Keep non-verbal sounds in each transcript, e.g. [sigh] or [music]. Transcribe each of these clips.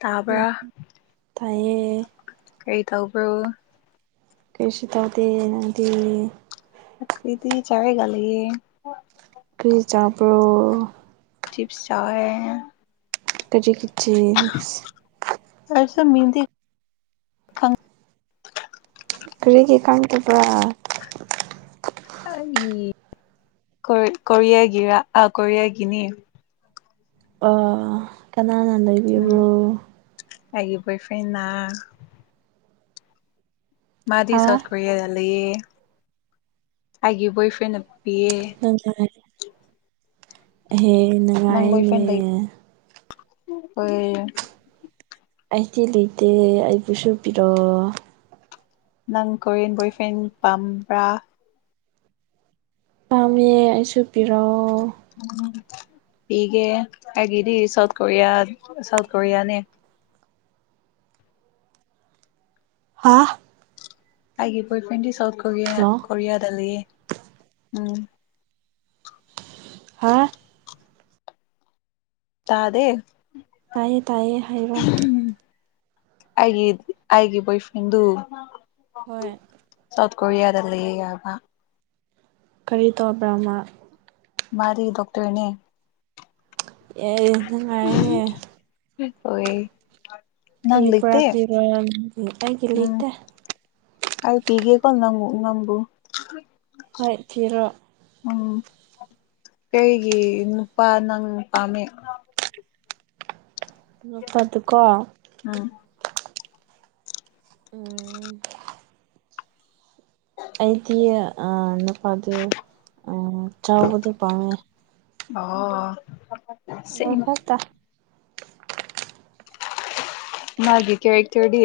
ꯇꯥꯕ꯭ꯔꯥ ꯐꯩꯌꯦ ꯀꯔꯤ ꯇꯧꯕ꯭ꯔꯣ ꯀꯔꯤꯁꯨ ꯇꯧꯗ‌ꯦ ꯅꯪꯗꯤ ꯑꯈ‌ꯣꯏꯗꯤ ꯆꯥꯔꯒ ꯂꯩꯌ‌ꯦ ꯀꯔꯤ ꯆꯥꯕ꯭ꯔꯣ ꯆꯤꯞꯁ ꯆꯥꯎꯋꯦ ꯀꯔꯤꯒꯤ ꯆꯤꯞꯁ ꯑꯁꯨ ꯃꯤꯡꯗꯤ ꯈꯪ ꯀꯔꯤꯒꯤ ꯀꯥꯡꯗꯕ꯭ꯔ ꯑꯩ ꯀ‌ꯣ ꯀꯣꯔꯤꯌꯥꯒꯤꯔꯥ ꯑ ꯀꯣꯔꯤꯌꯥꯒꯤꯅ‌ꯦ ꯑ ꯀꯅꯥꯅ ꯎꯝ ꯂꯩꯕꯤꯕ꯭ꯔꯣ ꯑꯩꯒꯤ ꯕꯣꯏ ꯐ꯭ꯔꯦꯟꯅꯥ ꯃꯥꯗꯤ ꯍꯥ ꯁꯥꯎꯠ ꯀꯣꯔꯤꯌꯥꯗ ꯂꯩꯌꯦ ꯑꯩꯒꯤ ꯕꯣꯏꯐ꯭ꯔꯦꯟꯅ ꯄꯤꯌꯦ [unintelligible] ꯑꯦꯍ‌ꯦ ꯅꯪ ꯅꯨꯡꯉꯥꯏꯅ‌ꯦꯌ ꯈꯣꯏ [unintelligible] ꯑꯩꯗꯤ ꯂꯩꯇꯦ ꯑꯩꯕꯨꯁꯨ ꯄꯤꯔ‌ꯣ ꯅꯪ ꯀꯣꯔꯤꯌꯟ ꯕꯣꯏ ꯐ꯭ꯔꯦꯟ ꯄꯥꯝꯕ꯭ꯔꯥ ꯄꯥꯝꯃꯦ ꯑꯩꯁꯨ ꯄꯤꯔ‌ꯣ ꯎ ꯄꯤꯒꯦ ꯑꯩꯒꯤꯗꯤ ꯁꯥꯎꯠ ꯀꯣꯔꯤꯌꯥ ꯁꯥꯎꯠ ꯀꯣꯔꯤꯌꯥꯅꯦ ꯍꯥ ꯑꯩꯒꯤ ꯕꯣꯏ ꯐ꯭ꯔꯦꯟꯗꯤ ꯁꯥꯎꯠ ꯀꯣꯔꯤꯌꯥ ꯍꯜꯂꯣ ꯀꯣꯔꯤꯌꯥꯗ ꯂꯩꯌ‌ꯦ ꯎꯝ ꯍꯥ ꯇꯥꯗꯦ ꯇꯥꯏꯌꯦ ꯇꯥꯏꯌꯦ ꯍꯥꯏꯔꯣ ꯑꯩꯒꯤ ꯑꯩꯒꯤ ꯕꯣꯏ ꯐ꯭ꯔꯦꯟꯗꯨ ꯍꯣꯏ ꯁꯥꯎꯠ ꯀꯣꯔꯤꯌꯥ ꯂꯩꯌ‌ꯦꯑꯥꯕ ꯀꯔꯤ ꯇꯧꯕ꯭ꯔ ꯃꯥ ꯃꯥꯗꯤ ꯗꯣꯛꯇꯔꯅꯦ ꯑꯦꯏ ꯅꯪ ꯍꯣꯏ ꯀꯔꯤ ꯄꯨꯔꯛꯇꯨꯏꯔ‌ꯣ ꯅꯪ ꯑꯩꯒꯤ ꯂꯩꯇ‌ꯦ ꯑꯩꯥ ꯄꯤꯒꯦꯀꯣ ꯅꯪꯉꯨ ꯅꯪꯕꯨꯨ ꯍꯣꯏ ꯊꯤꯔꯣ ꯎꯝ ꯀꯩꯒꯤ ꯅꯨꯄꯥ ꯅꯪ ꯄꯥꯝꯃꯦ ꯅꯨꯄꯥꯗꯨꯀꯣ ꯎꯝ ꯎꯝ ꯑꯩꯗꯤ ꯑꯥ ꯅꯨꯄꯥꯗꯨ ꯑꯥ ꯆꯥꯎꯕꯗꯣ ꯄꯥꯝꯃꯦ ꯑꯣ ꯑꯃ ꯁꯦꯡ ꯐꯠꯇ ꯃꯥꯒꯤ ꯀꯦꯔꯦꯛꯇꯔ ꯗꯤ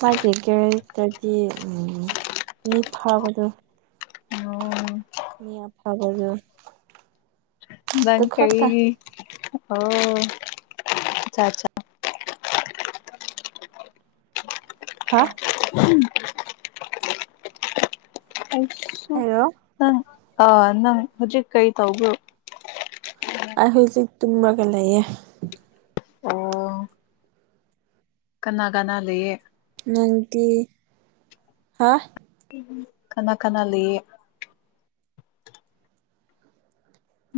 ꯃꯥꯒꯤ ꯀꯦꯔꯦꯛꯇꯗꯤ ꯃꯤ ꯐꯥꯕꯗꯣ ꯎꯝ ꯃꯤ ꯑ ꯐꯕꯖ ꯈꯛꯇ [unintelligible] ꯍꯥ ꯎꯝ [unintelligible] ꯑꯩꯁꯨ ꯍꯥꯏꯔꯣ ꯅꯪ ꯑ ꯅꯪ ꯍꯧꯖꯤꯛ ꯀꯔꯤ ꯇꯧꯕ꯭ꯔꯣ ꯑꯩ ꯍꯧꯖꯤꯛ ꯇꯨꯝꯔꯒ ꯂꯩꯥꯌꯦ ꯑꯣ ꯀꯅꯥ ꯀꯅꯥ ꯂꯩꯌꯦ꯫ ꯅꯪꯗꯤ ꯍꯥ ꯀꯅꯥ ꯀꯅꯥ ꯂꯩꯌꯦ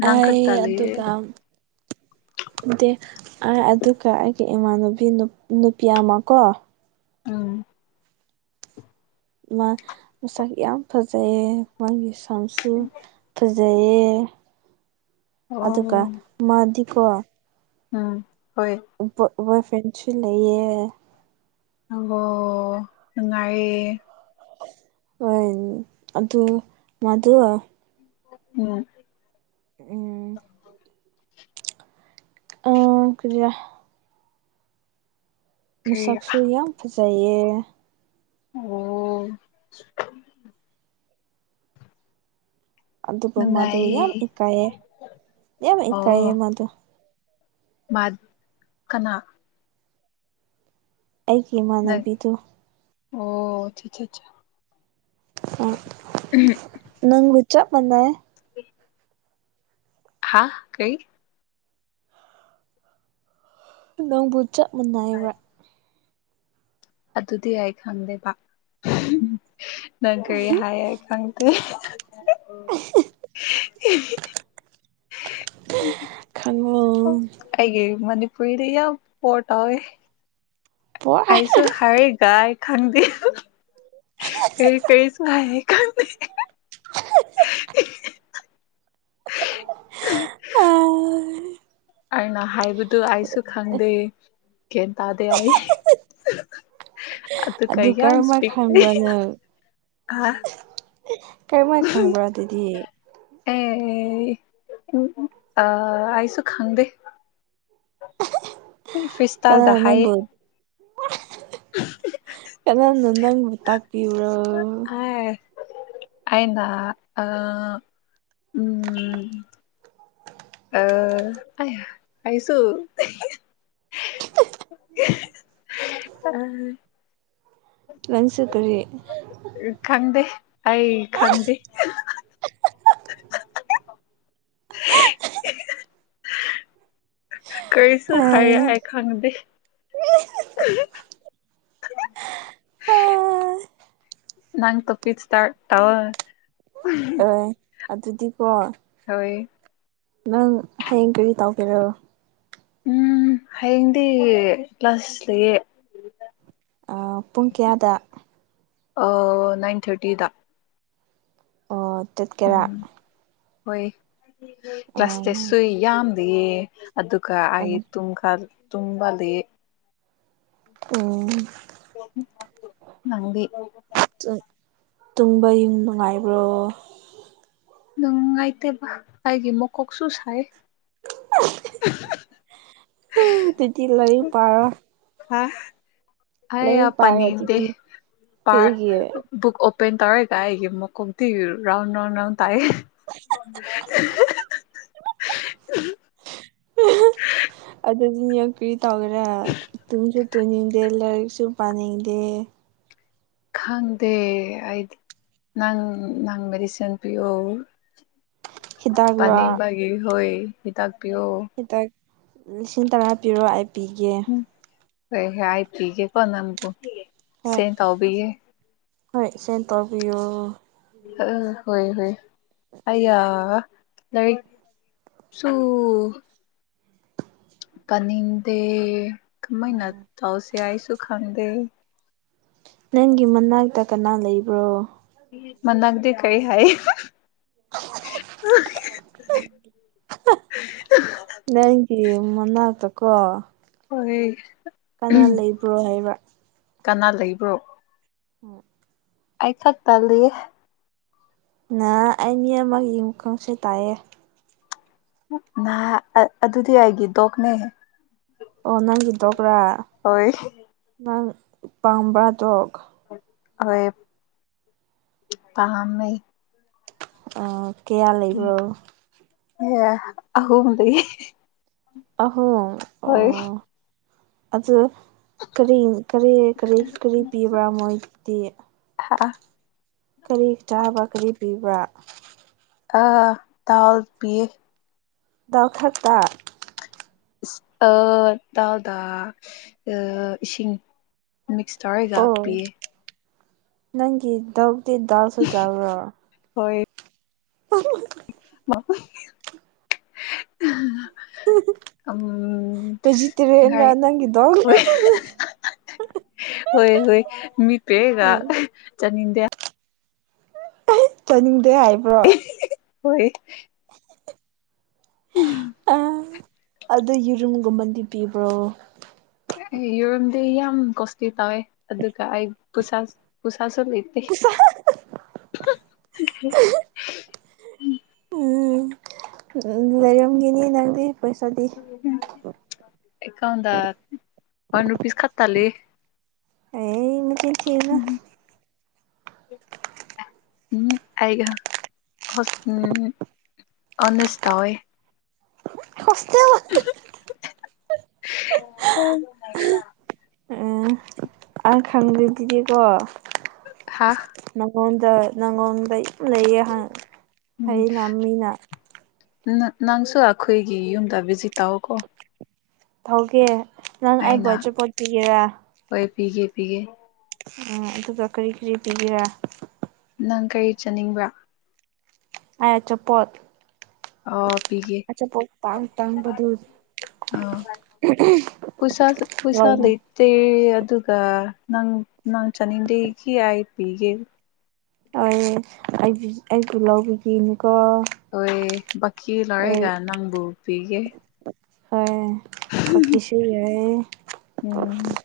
ꯅꯪ ꯑꯩ ꯈꯛꯇ ꯂꯩꯌꯦ ꯑꯗꯨꯒ ꯎꯗꯦ ꯑꯗꯨꯒ ꯑꯩꯒꯤ ꯏꯃꯥꯟꯅꯨꯕꯤ ꯅꯨꯞ ꯅꯨꯄꯤ ꯑꯃ ꯀꯣ ꯎꯝ ꯃꯥ ꯃꯁꯛ ꯌꯥꯝ ꯐꯖꯩꯌꯦ ꯃꯥꯒꯤ ꯁꯝꯁꯨ ꯐ꯫ ꯐꯖꯩꯌꯦ ꯑꯗꯨꯒ ꯑꯣ ꯃꯥꯗꯤꯀꯣ ꯎꯝ ꯍꯣꯏ ꯕꯣꯏ ꯕꯣꯏ ꯐ꯭ꯔꯦꯟꯁꯨ ꯂꯩꯌꯦ꯫ ꯑꯪꯒꯣ ꯅꯨꯡꯉꯥꯏꯌꯦ꯫ ꯑꯣꯏ ꯑꯗꯨ ꯃꯗꯨ꯫ ꯎꯝ꯫ ꯎꯝ꯫ ꯑꯪ ꯀꯨꯖꯤꯔꯥ꯫ ꯀꯔꯤ ꯃꯁꯛꯁꯨ ꯌꯥꯝ ꯐꯖꯩꯌꯦ꯫ ꯑꯣ꯫ ꯑꯗꯨꯒ ꯃꯗꯨ ꯌꯥꯝ ꯅꯨꯡꯉꯥꯏꯌꯦ ꯏꯀꯥꯏꯌꯦ ꯌꯥꯝ ꯏꯀꯥꯏꯌꯦ ꯃꯗꯨ꯫ ꯃꯠ ꯀꯅꯥ꯫ ꯑꯩꯒꯤ ꯅꯪ ꯏꯃꯥꯟꯅꯕꯤꯗꯣ꯫ ꯑꯣ 'unintelligible'꯫ ꯑꯝ ꯅꯪꯒ ꯆꯞ ꯃꯅꯩꯌꯦ꯫ 'unintelligible' ꯍꯥꯥ ꯀꯩ꯫ ꯅꯪꯕꯨ ꯆꯞ ꯃꯥꯟꯅꯏꯕ ꯑꯗꯨꯗꯤ ꯑꯩ ꯈꯪꯗꯦꯕ ꯅꯪ ꯀꯔꯤ ꯍꯥꯏ ꯑꯩ ꯈꯪꯗꯦ꯫ 'unintelligible' ꯈꯪꯉꯣ꯫ ꯑꯩꯒꯤ ꯃꯅꯤꯄꯨꯔꯤꯗꯤ ꯌꯥꯝ ꯄꯣꯔ ꯇꯧꯋꯦ꯫ ꯄꯣ ꯑꯩꯁꯨ ꯍꯥꯏꯔꯤꯒꯥꯏ ꯈꯪꯗꯤ꯫ ꯀꯔꯤ ꯀꯔꯤꯁꯨ ꯍꯥꯏ ꯈꯪꯗꯦ꯫ 'unintelligible' ꯑꯩꯅ ꯍꯥꯏꯕꯗꯨ ꯑꯩꯁꯨ ꯈꯪꯗꯦ ꯀꯦꯟ ꯇꯥꯗꯦ ꯑꯩ꯫ ꯑꯗꯨꯒ ꯑꯗꯨ ꯌꯥꯝ ꯀꯔꯝꯃꯥꯏ ꯈꯪꯕ꯭ꯔꯥ 'unintelligible' ꯑ꯫ ꯀꯔꯤꯃꯥꯏ ꯈꯪꯕ꯭ꯔ ꯑꯗꯨꯗꯤ꯫ ꯑꯦ ꯑ ꯑꯩꯁꯨ ꯈꯪꯗꯦ꯫ ꯐꯤꯁꯇꯥꯗ ꯀꯅꯥꯅ ꯍꯥꯏꯌꯦ꯫ ꯅꯪꯕꯨ ꯀꯅꯥꯅ ꯅꯪꯕꯨ ꯇꯥꯛꯄꯤꯕ꯭ꯔꯣ꯫ ꯑꯥꯏ꯫ ꯑꯩꯅ ꯑ ꯎꯝ꯫ ꯑ ꯑꯩ ꯑꯩꯁꯨ [unintelligible] ꯅꯪꯁꯨ ꯀꯔꯤ ꯈꯪꯗꯦ ꯑꯩ ꯈꯪꯗꯦ ꯀꯔꯤꯁꯨ ꯑꯣꯏ ꯍꯥꯏꯔꯑꯏ ꯈꯪꯗꯦ [unintelligible] ꯅꯪ ꯇꯣꯄꯤꯛꯁꯇꯔ ꯇꯧ ꯑꯗꯨꯗꯤꯀꯣ꯫ ꯍꯣꯏ ꯅꯪ ꯍꯌꯦꯡ ꯀꯔꯤ ꯇꯥꯎꯒꯦꯔꯣ ꯎꯝ ꯍꯌꯦꯡꯗꯤ ꯀ꯭ꯂꯥꯁ ꯂꯩꯌꯦ ꯄꯨꯡ ꯀꯌꯥꯗ ꯑꯣ ꯅꯥꯏꯟ ꯊꯥꯔꯇꯤꯗ ꯑꯣ ꯆꯠꯀꯦꯔꯥ꯫ ꯎꯝ ꯍꯣꯏ ꯀ꯭ꯂꯥꯁ ꯇꯦꯁꯁꯨ ꯌꯥꯝꯗꯤꯌꯦ ꯑꯗꯨꯒ ꯑꯩ ꯇꯨꯝꯈꯜ ꯇꯨꯝꯋꯂꯤꯌꯦ ꯎꯝ ꯅꯪꯗꯤ ꯇꯨꯝꯕ ꯌꯨꯡ ꯅꯨꯡꯉꯥꯏꯕ꯭ꯔꯣ ꯅꯨꯡꯉꯥꯏꯇꯦꯕ ꯑꯩꯥꯒꯤ ꯃꯀꯣꯛꯁꯨ ꯁꯥꯏ [unintelligible] ꯄꯔꫭ ꯑ ꯑꯩ ꯄꯥꯔꯣ ꯄꯅꯤꯗꯦ ꯑꯗꯨꯗꯤ ꯄ ꯀꯔꯤꯒꯤ ꯕꯨꯛ ꯑꯣꯄꯟ ꯇꯧꯔꯦꯒ ꯑꯩ ꯃꯀꫭꯛꯇꯤ ꯔꯥꯎꯟ ꯔꯥꯎꯟ ꯔꯥꯎꯟ ꯇꯥꯏ [inaudible] [inaudible] ꯑꯗꯨꯗꯤ ꯌꯣꯛꯀ꯭ꯔꯤ ꯇꯧꯒꯔ ꯇꯨꯡꯁꯨ ꯇꯨꯅꯤꯡꯗꯦ ꯂꯥꯏꯔꯤꯛꯁꯨ ꯄꯥꯅꯤꯡꯗꯦ ꯈꯪꯗꯦ ꯑꯩꯗꯤ ꯅꯪ ꯅꯪ ꯃꯦꯗꯤꯁꯤꯟ ꯄꯤꯌꯣ ꯍꯤꯗꯥꯛꯔꯣ ꯄꯅꯤꯕꯒꯤ ꯍꫭꯏ ꯇꯥꯛ ꯄꯤꯌꯣ ꯍꯇꯛ ꯂꯤꯁꯤꯡ ꯇꯔꯥ ꯄꯤꯔꯣ ꯑꯩꯥꯏ ꯄꯤꯒꯦ ꯍꯦ ꯍꯥꯏ ꯄꯤꯒꯦ ꯀꯅꯕꯨ ꯍꯣꯏ ꯁꯦꯟꯠ ꯇꯧꯕꯤꯒꯦ ꯍꯣꯏ ꯁꯦꯟꯌ ꯇꯧꯕꯤꯌꯣ ꯑ ꯍꯣꯏ ꯍꯣꯏ ꯑꯌꯥ ꯂꯔꯤꯛ ꯁꯣ ꯄꯥꯅꯤꯡꯗꯦ ꯀꯃꯥꯏꯅ ꯇꯧꯁꯦ ꯑꯩꯁꯨ ꯈꯪꯗꯦ ꯅꯪꯒꯤ ꯃꯅꯥꯛꯇ ꯀꯅꯥ ꯂꯩꯕ꯭ꯔꯣ ꯃꯅꯥ ꯑꯒꯗꯤ ꯀꯩ ꯍꯥꯏ [unintelligible] ꯅꯦꯡꯒꯤ ꯃꯅꯥ ꯇ ꯀꯣ ꯍꯣꯏ ꯀꯅꯥ ꯎꯝ ꯂꯩꯕ꯭ꯔꯣ ꯍꯥꯏꯕ ꯀꯅꯥ ꯂꯩꯕ꯭ꯔꯣ [inaudible] ꯑꯥꯏ ꯈ ꯇꯜꯂꯤ ꯅ ꯑꯩ ꯃꯤ ꯑꯃꯒꯤ ꯃꯥꯈꯪꯁꯦ ꯇꯥꯏꯑ ꯅꯍꯥ ꯑꯗꯨꯗꯤ ꯑꯩꯒꯤ ꯗꯣꯛꯅꯦꯍ ꯑꯣ ꯅꯪꯒꯤ ꯇꯣꯈ꯭ꯔꯥ ꯍꯣꯏ ꯅꯪ ꯄꯥꯝꯕ꯭ꯔꯗꯣ ꯑꯣꯏ ꯇꯥꯟꯃꯦ ꯀꯌꯥ ꯂꯩꯕ꯭ꯔꯣ ꯑꯦ ꯑꯍꯨꯝꯗ ꯑꯍꯣ ꯍꯣꯏ ꯑꯗꯨꯗ ꯀꯔꯤ ꯀꯔꯤ ꯀꯔꯤ ꯀꯔꯤ ꯄꯤꯕ꯭ꯔꯥ ꯃꯣꯏꯗꯤ ꯀꯔꯤ ꯆꯥꯕ ꯀꯔꯤ ꯄꯤꯕ꯭ꯔ ꯑ ꯇꯥꯜ ꯄꯈ [unintelligible] ꯇꯎꯗꯥ ꯏꯁꯤꯡ ꯃꯤꯛꯁ ꯇꯧꯔꯒ ꯑꯣ ꯄꯤꯌꯦ ꯅꯪꯒꯤ ꯗꯧꯗꯤ ꯗꯥꯜꯁꯨ ꯆꯥꯕ꯭ꯔ ꯍꯣꯏ [unintelligible] [unintelligible] [unintelligible] ꯚꯦꯖꯤꯇꯦꯔꯤꯌꯟꯔ ꯅꯪꯒꯤ ꯗꯣꯛ ꯍꯣꯏ ꯍꯣꯏ ꯃꯤ ꯄꯦꯒ ꯎꯝ ꯆꯅꯤꯗꯦ ꯆꯥꯅꯤꯡꯗꯦ ꯍꯥꯏꯕ꯭ꯔꯣ ꯍꯣꯏ ꯎꯝ ꯑ ꯑꯗꯨ ꯌꯦꯔꯨꯝꯒꯨꯝꯕꯗꯤ ꯄꯤꯕ꯭ꯔꯣ ꯑꯦ ꯌꯔꯣꯝꯗꯤ ꯌꯥꯝ ꯀꯣꯁꯂꯤ ꯇꯧꯋꯦ ꯑꯗꯨꯒ ꯑꯩꯁ ꯄꯨꯁꯥꯁꯨꯂ [unintelligible] ꯎꯝ ꯎ ꯂꯩꯔꯝꯒꯤꯅꯤꯅꯤ ꯅꯪꯗꯤ ꯄꯩꯁꯥꯗꯤ ꯑꯦꯀꯥꯎꯗ ꯋꯥꯟ ꯔꯨꯄꯤꯁ ꯈꯠꯇꯥ ꯂꯩꯌꯦ ꯑꯦ ꯃꯆꯤꯟ ꯊꯤꯒꯅꯨ ꯎꯝ [unintelligible] ꯎꯝ ꯑꯩꯒ ꯍ ꯎꯝ ꯑꯣꯟꯅꯁ ꯇꯩꯋꯦ ꯁꯁꯇꯦꯜ [unintelligible] ꯎꯝ ꯑꯪ ꯈꯪꯗꯦ ꯑꯗꯨꯗꯤꯀꯣ ꯍꯥꯥ ꯅꯪꯉꯣꯟꯗ ꯅꯪꯉꯣꯟꯗ ꯂꯩꯌꯦ ꯎꯝ ꯍꯩꯅ ꯃꯤꯅ ꯅꯪꯁꯨ ꯑꯩꯈꯣꯏꯒꯤ ꯌꯨꯝꯗ ꯚꯤꯖꯤꯠ ꯇꯧꯑꯣꯀꯣ ꯊꯧꯒꯦ ꯅꯪ ꯑꯩꯕꯨ ꯑꯩꯅ ꯑꯆꯔꯤꯄꯣꯠ ꯄꯤꯒꯦꯔ ꯍꯣꯏ ꯄꯤꯒꯦ ꯄꯤꯒꯦ ꯎꯝ ꯑꯗꯨꯒ ꯀꯔꯤ ꯀꯔꯤ ꯄꯤꯕꯤꯔꯥ ꯅꯪ ꯀꯔꯤ ꯆꯠꯅꯤꯡꯕ꯭ꯔꯥ ꯑꯌꯥꯆ ꯄꯣꯠ ꯑꯣ ꯄꯤꯒꯦ ꯑꯆꯥ ꯄꯣ ꯇꯥꯡ ꯇꯥꯡꯕꯗꯨ ꯑ ꯄꯨꯁꯥ ꯄꯨꯁꯥ ꯍꯣꯏ ꯂꯩ ꯗꯦ ꯑꯗꯨꯒ ꯅꯪ ꯅꯪ ꯆꯥꯅꯤꯡꯗꯦꯒꯤ ꯑꯥꯏ ꯄꯤꯒꯦ ꯍ ꯑꯩ ꯑꯩ ꯄꯨ ꯂꯧꯕꯒꯤꯅꯤꯀꯣ ꯍꯣꯏ ꯕꯀꯤ ꯂꯔꯩꯒ ꯅꯪꯕꯨ ꯄꯤꯒꯦ ꯍꯣꯏ ꯄ ꯁꯤ ꯍꯥꯏ ꯎꯝ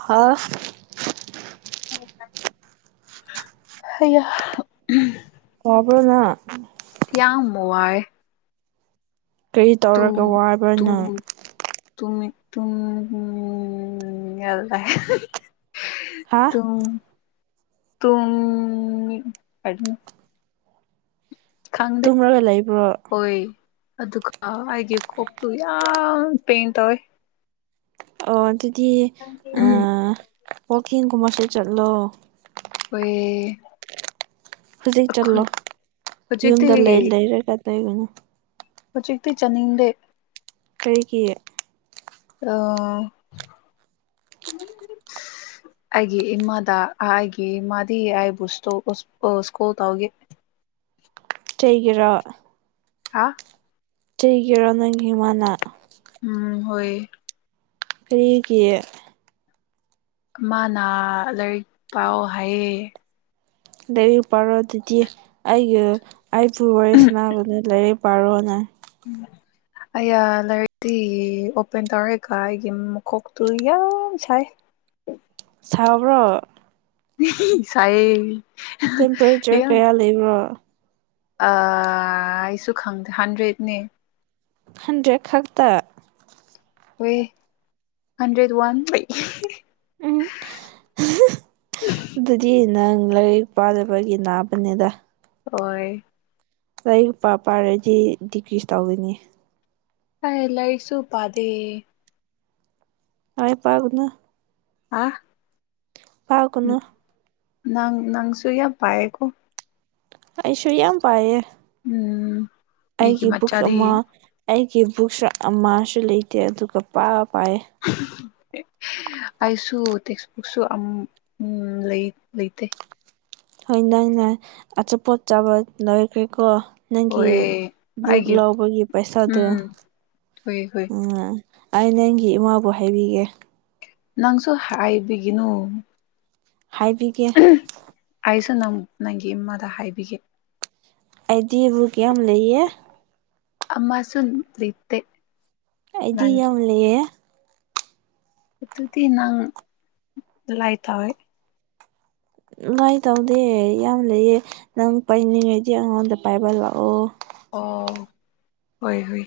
ꯍꯥ ꯍ [unintelligible] ꯇꯥꯕ꯭ꯔꯣ ꯅꯪ ꯌꯥꯝ ꯋꯥꯏ ꯀꯔꯤ ꯇꯨ ꯇꯧꯔꯒ ꯇꯨꯝ ꯋꯥꯕꯅꯣ [unintelligible] ꯍꯥ [unintelligible] ꯈꯪꯗꯦ ꯇꯨꯝꯔꯒ ꯂꯩꯕ꯭ꯔꯣ ꯍꯣꯏ ꯑꯗꯨꯒ ꯑꯩꯒꯤ ꯀꯣꯛꯇꯨ ꯌꯥꯝ ꯄꯦꯟ ꯇꯧꯋꯦ ꯑꯣ ꯑꯗꯨꯗꯤ ꯎꯝ ꯋꯥꯛꯀꯤꯡꯒꯨꯝꯕꯁꯨ ꯆꯠꯂꯣ ꯍꯣꯏ ꯍꯧꯖꯤꯛ ꯆꯠꯂꯣ ꯑꯩꯈꯣꯏ ꯍꯧꯖꯤꯛꯇꯤ ꯌꯨꯝꯗ ꯂꯩ ꯂꯩꯔꯒ ꯇꯧꯒꯅꯣ ꯍꯧꯖꯤꯛꯇꯤ ꯆꯥꯅꯤꯡꯗꯦ ꯀꯔꯤꯒꯤ ꯑ ꯑꯩꯒꯤ ꯏꯃꯥꯗ ꯑꯩꯒꯤ ꯏꯃꯥꯗꯤ ꯑꯩꯕꯨ ꯁꯇꯣ ꯁ꯭ꯀꯨꯜ ꯇꯥꯎꯒꯦ ꯆꯩꯒꯔ ꯍꯥ ꯆꯩꯒꯤꯔꯣ ꯅꯪꯒꯤꯃꯅꯥ ꯎꯝ ꯍꯣꯏ ꯀꯔꯤꯒꯤ ꯃꯥꯅ ꯂꯥꯏꯔꯤꯛ ꯄꯥꯎ ꯍꯥꯏꯌꯦ ꯂꯥꯏꯔꯤꯛ ꯄꯥꯔꯣ ꯑꯗꯨꯗꯤ ꯑꯩꯒꯤ ꯑꯩꯕꯨ ꯋꯥꯔꯤ ꯁꯅꯥꯗꯨꯅ ꯂꯥꯏꯔꯤꯛ ꯄꯥꯔꯣꯅ ꯎꯝ ꯑꯌꯥ ꯂꯥꯏꯔꯤꯛꯇꯤ ꯑꯣꯄꯦꯟ ꯇꯧꯔꯦꯀ ꯑꯩꯒꯤ ꯀꯣꯛꯇꯨ ꯌꯥꯝ ꯁꯥꯏ ꯁꯕ꯭ꯔꯣ ꯁꯥꯏꯌꯦ ꯇꯦꯝꯄꯔꯦꯆꯔ ꯌꯥꯝ ꯀꯌꯥ ꯂꯩꯕ꯭ꯔꯣ ꯑꯩꯁꯨ ꯈꯪꯗꯦ ꯍꯟꯗ꯭ꯔꯦꯗꯅꯦ ꯍꯟꯗꯦ ꯈꯛꯇ ꯍ ꯍꯟꯗ꯭ꯔꯦꯠ ꯋꯥꯟ [inaudible] ꯎꯝ [inaudible] ꯑꯗꯨꯗꯤ ꯅꯪ ꯂꯥꯏꯔꯤꯛ ꯄꯥꯅꯕꯒꯤ ꯅꯥꯕꯅꯤꯗ ꯍꯣꯏ ꯂꯔꯤꯛ ꯂꯄꯥ ꯄꯥꯏꯔꯗꯤ ꯗꯤꯀ꯭ꯔꯤꯁ ꯇꯧꯗꯣꯏꯅꯤ ꯑ ꯂꯥꯏꯛꯁꯨ ꯄꯗꯦ ꯇꯥꯏ ꯄꯒꯅ ꯑ ꯄꯥꯀꯅꯨ ꯅ ꯅꯅꯥꯪꯁꯨꯨ ꯌꯥ ꯄꯀ ꯑꯩꯁꯨ ꯌꯥꯝ ꯄꯥꯏꯑꯌꯦ ꯎꯝ ꯃꯤꯒꯤ ꯑꯩꯒꯤ ꯕꯨꯛꯁ ꯃꯆꯥꯗꯤ ꯑꯃ ꯑꯩꯒꯤ ꯕꯨꯛꯁ ꯑꯃꯁꯨ ꯂꯩꯇꯦ ꯑꯗꯨꯒ ꯄꯥꯕ ꯄꯥꯏꯌꯦ [inaudible] ꯑꯩꯁꯨ ꯇꯦꯛꯁꯕꯨꯛꯁꯨ ꯎ ꯂꯩ ꯂꯩꯇꯦ ꯍꯣꯏ ꯅꯪꯅ ꯑꯆꯥꯄꯣꯠ ꯆꯥꯕ ꯂꯣꯏꯈ꯭ꯔꯦꯀꯣ ꯅꯪꯒꯤ ꯍꯣꯏ ꯕꯨꯛ ꯑꯩꯒꯤ ꯂꯥꯎꯕꯒꯤ ꯄꯩꯁꯥꯗꯨꯣ ꯎꯝ ꯍꯣꯏ ꯍꯣꯏ ꯑꯩꯅ ꯑꯩꯪꯒꯤ ꯏꯃꯥꯕꯨ ꯍꯥꯏꯕꯤꯒꯦ ꯅꯪꯁꯨ ꯍꯥꯏꯕꯤꯒꯤꯅꯨ ꯍꯥꯏꯕꯤꯒꯦ ꯑꯩꯁꯨ ꯅꯪ ꯅꯪꯒꯤ ꯏꯃꯥꯗ ꯍꯥꯏꯕꯤꯒꯦ ꯑꯩꯗꯤꯕꯨ ꯀ ꯌꯥꯝ ꯂꯩꯌꯦ ꯑꯃꯁꯨ ꯂꯤꯠꯇꯦ ꯑꯩꯗꯤ ꯌꯥꯝ ꯂꯩꯌꯦ ꯑꯗꯨ ꯑꯗꯨꯗꯤ ꯅꯪ ꯂꯥꯏ ꯇꯋꯦ ꯅꯨꯡꯉꯥꯏ ꯇꯧꯗꯦ ꯌꯥꯝ ꯂꯩꯑ ꯅꯪ ꯄꯥꯏꯅꯤꯡꯉꯩꯗꯤ ꯑꯉꯥꯡꯗ ꯄꯥꯏꯕ ꯂꯥꯛꯑꯣ ꯑꯣ ꯍꯣꯏ ꯍꯣꯏ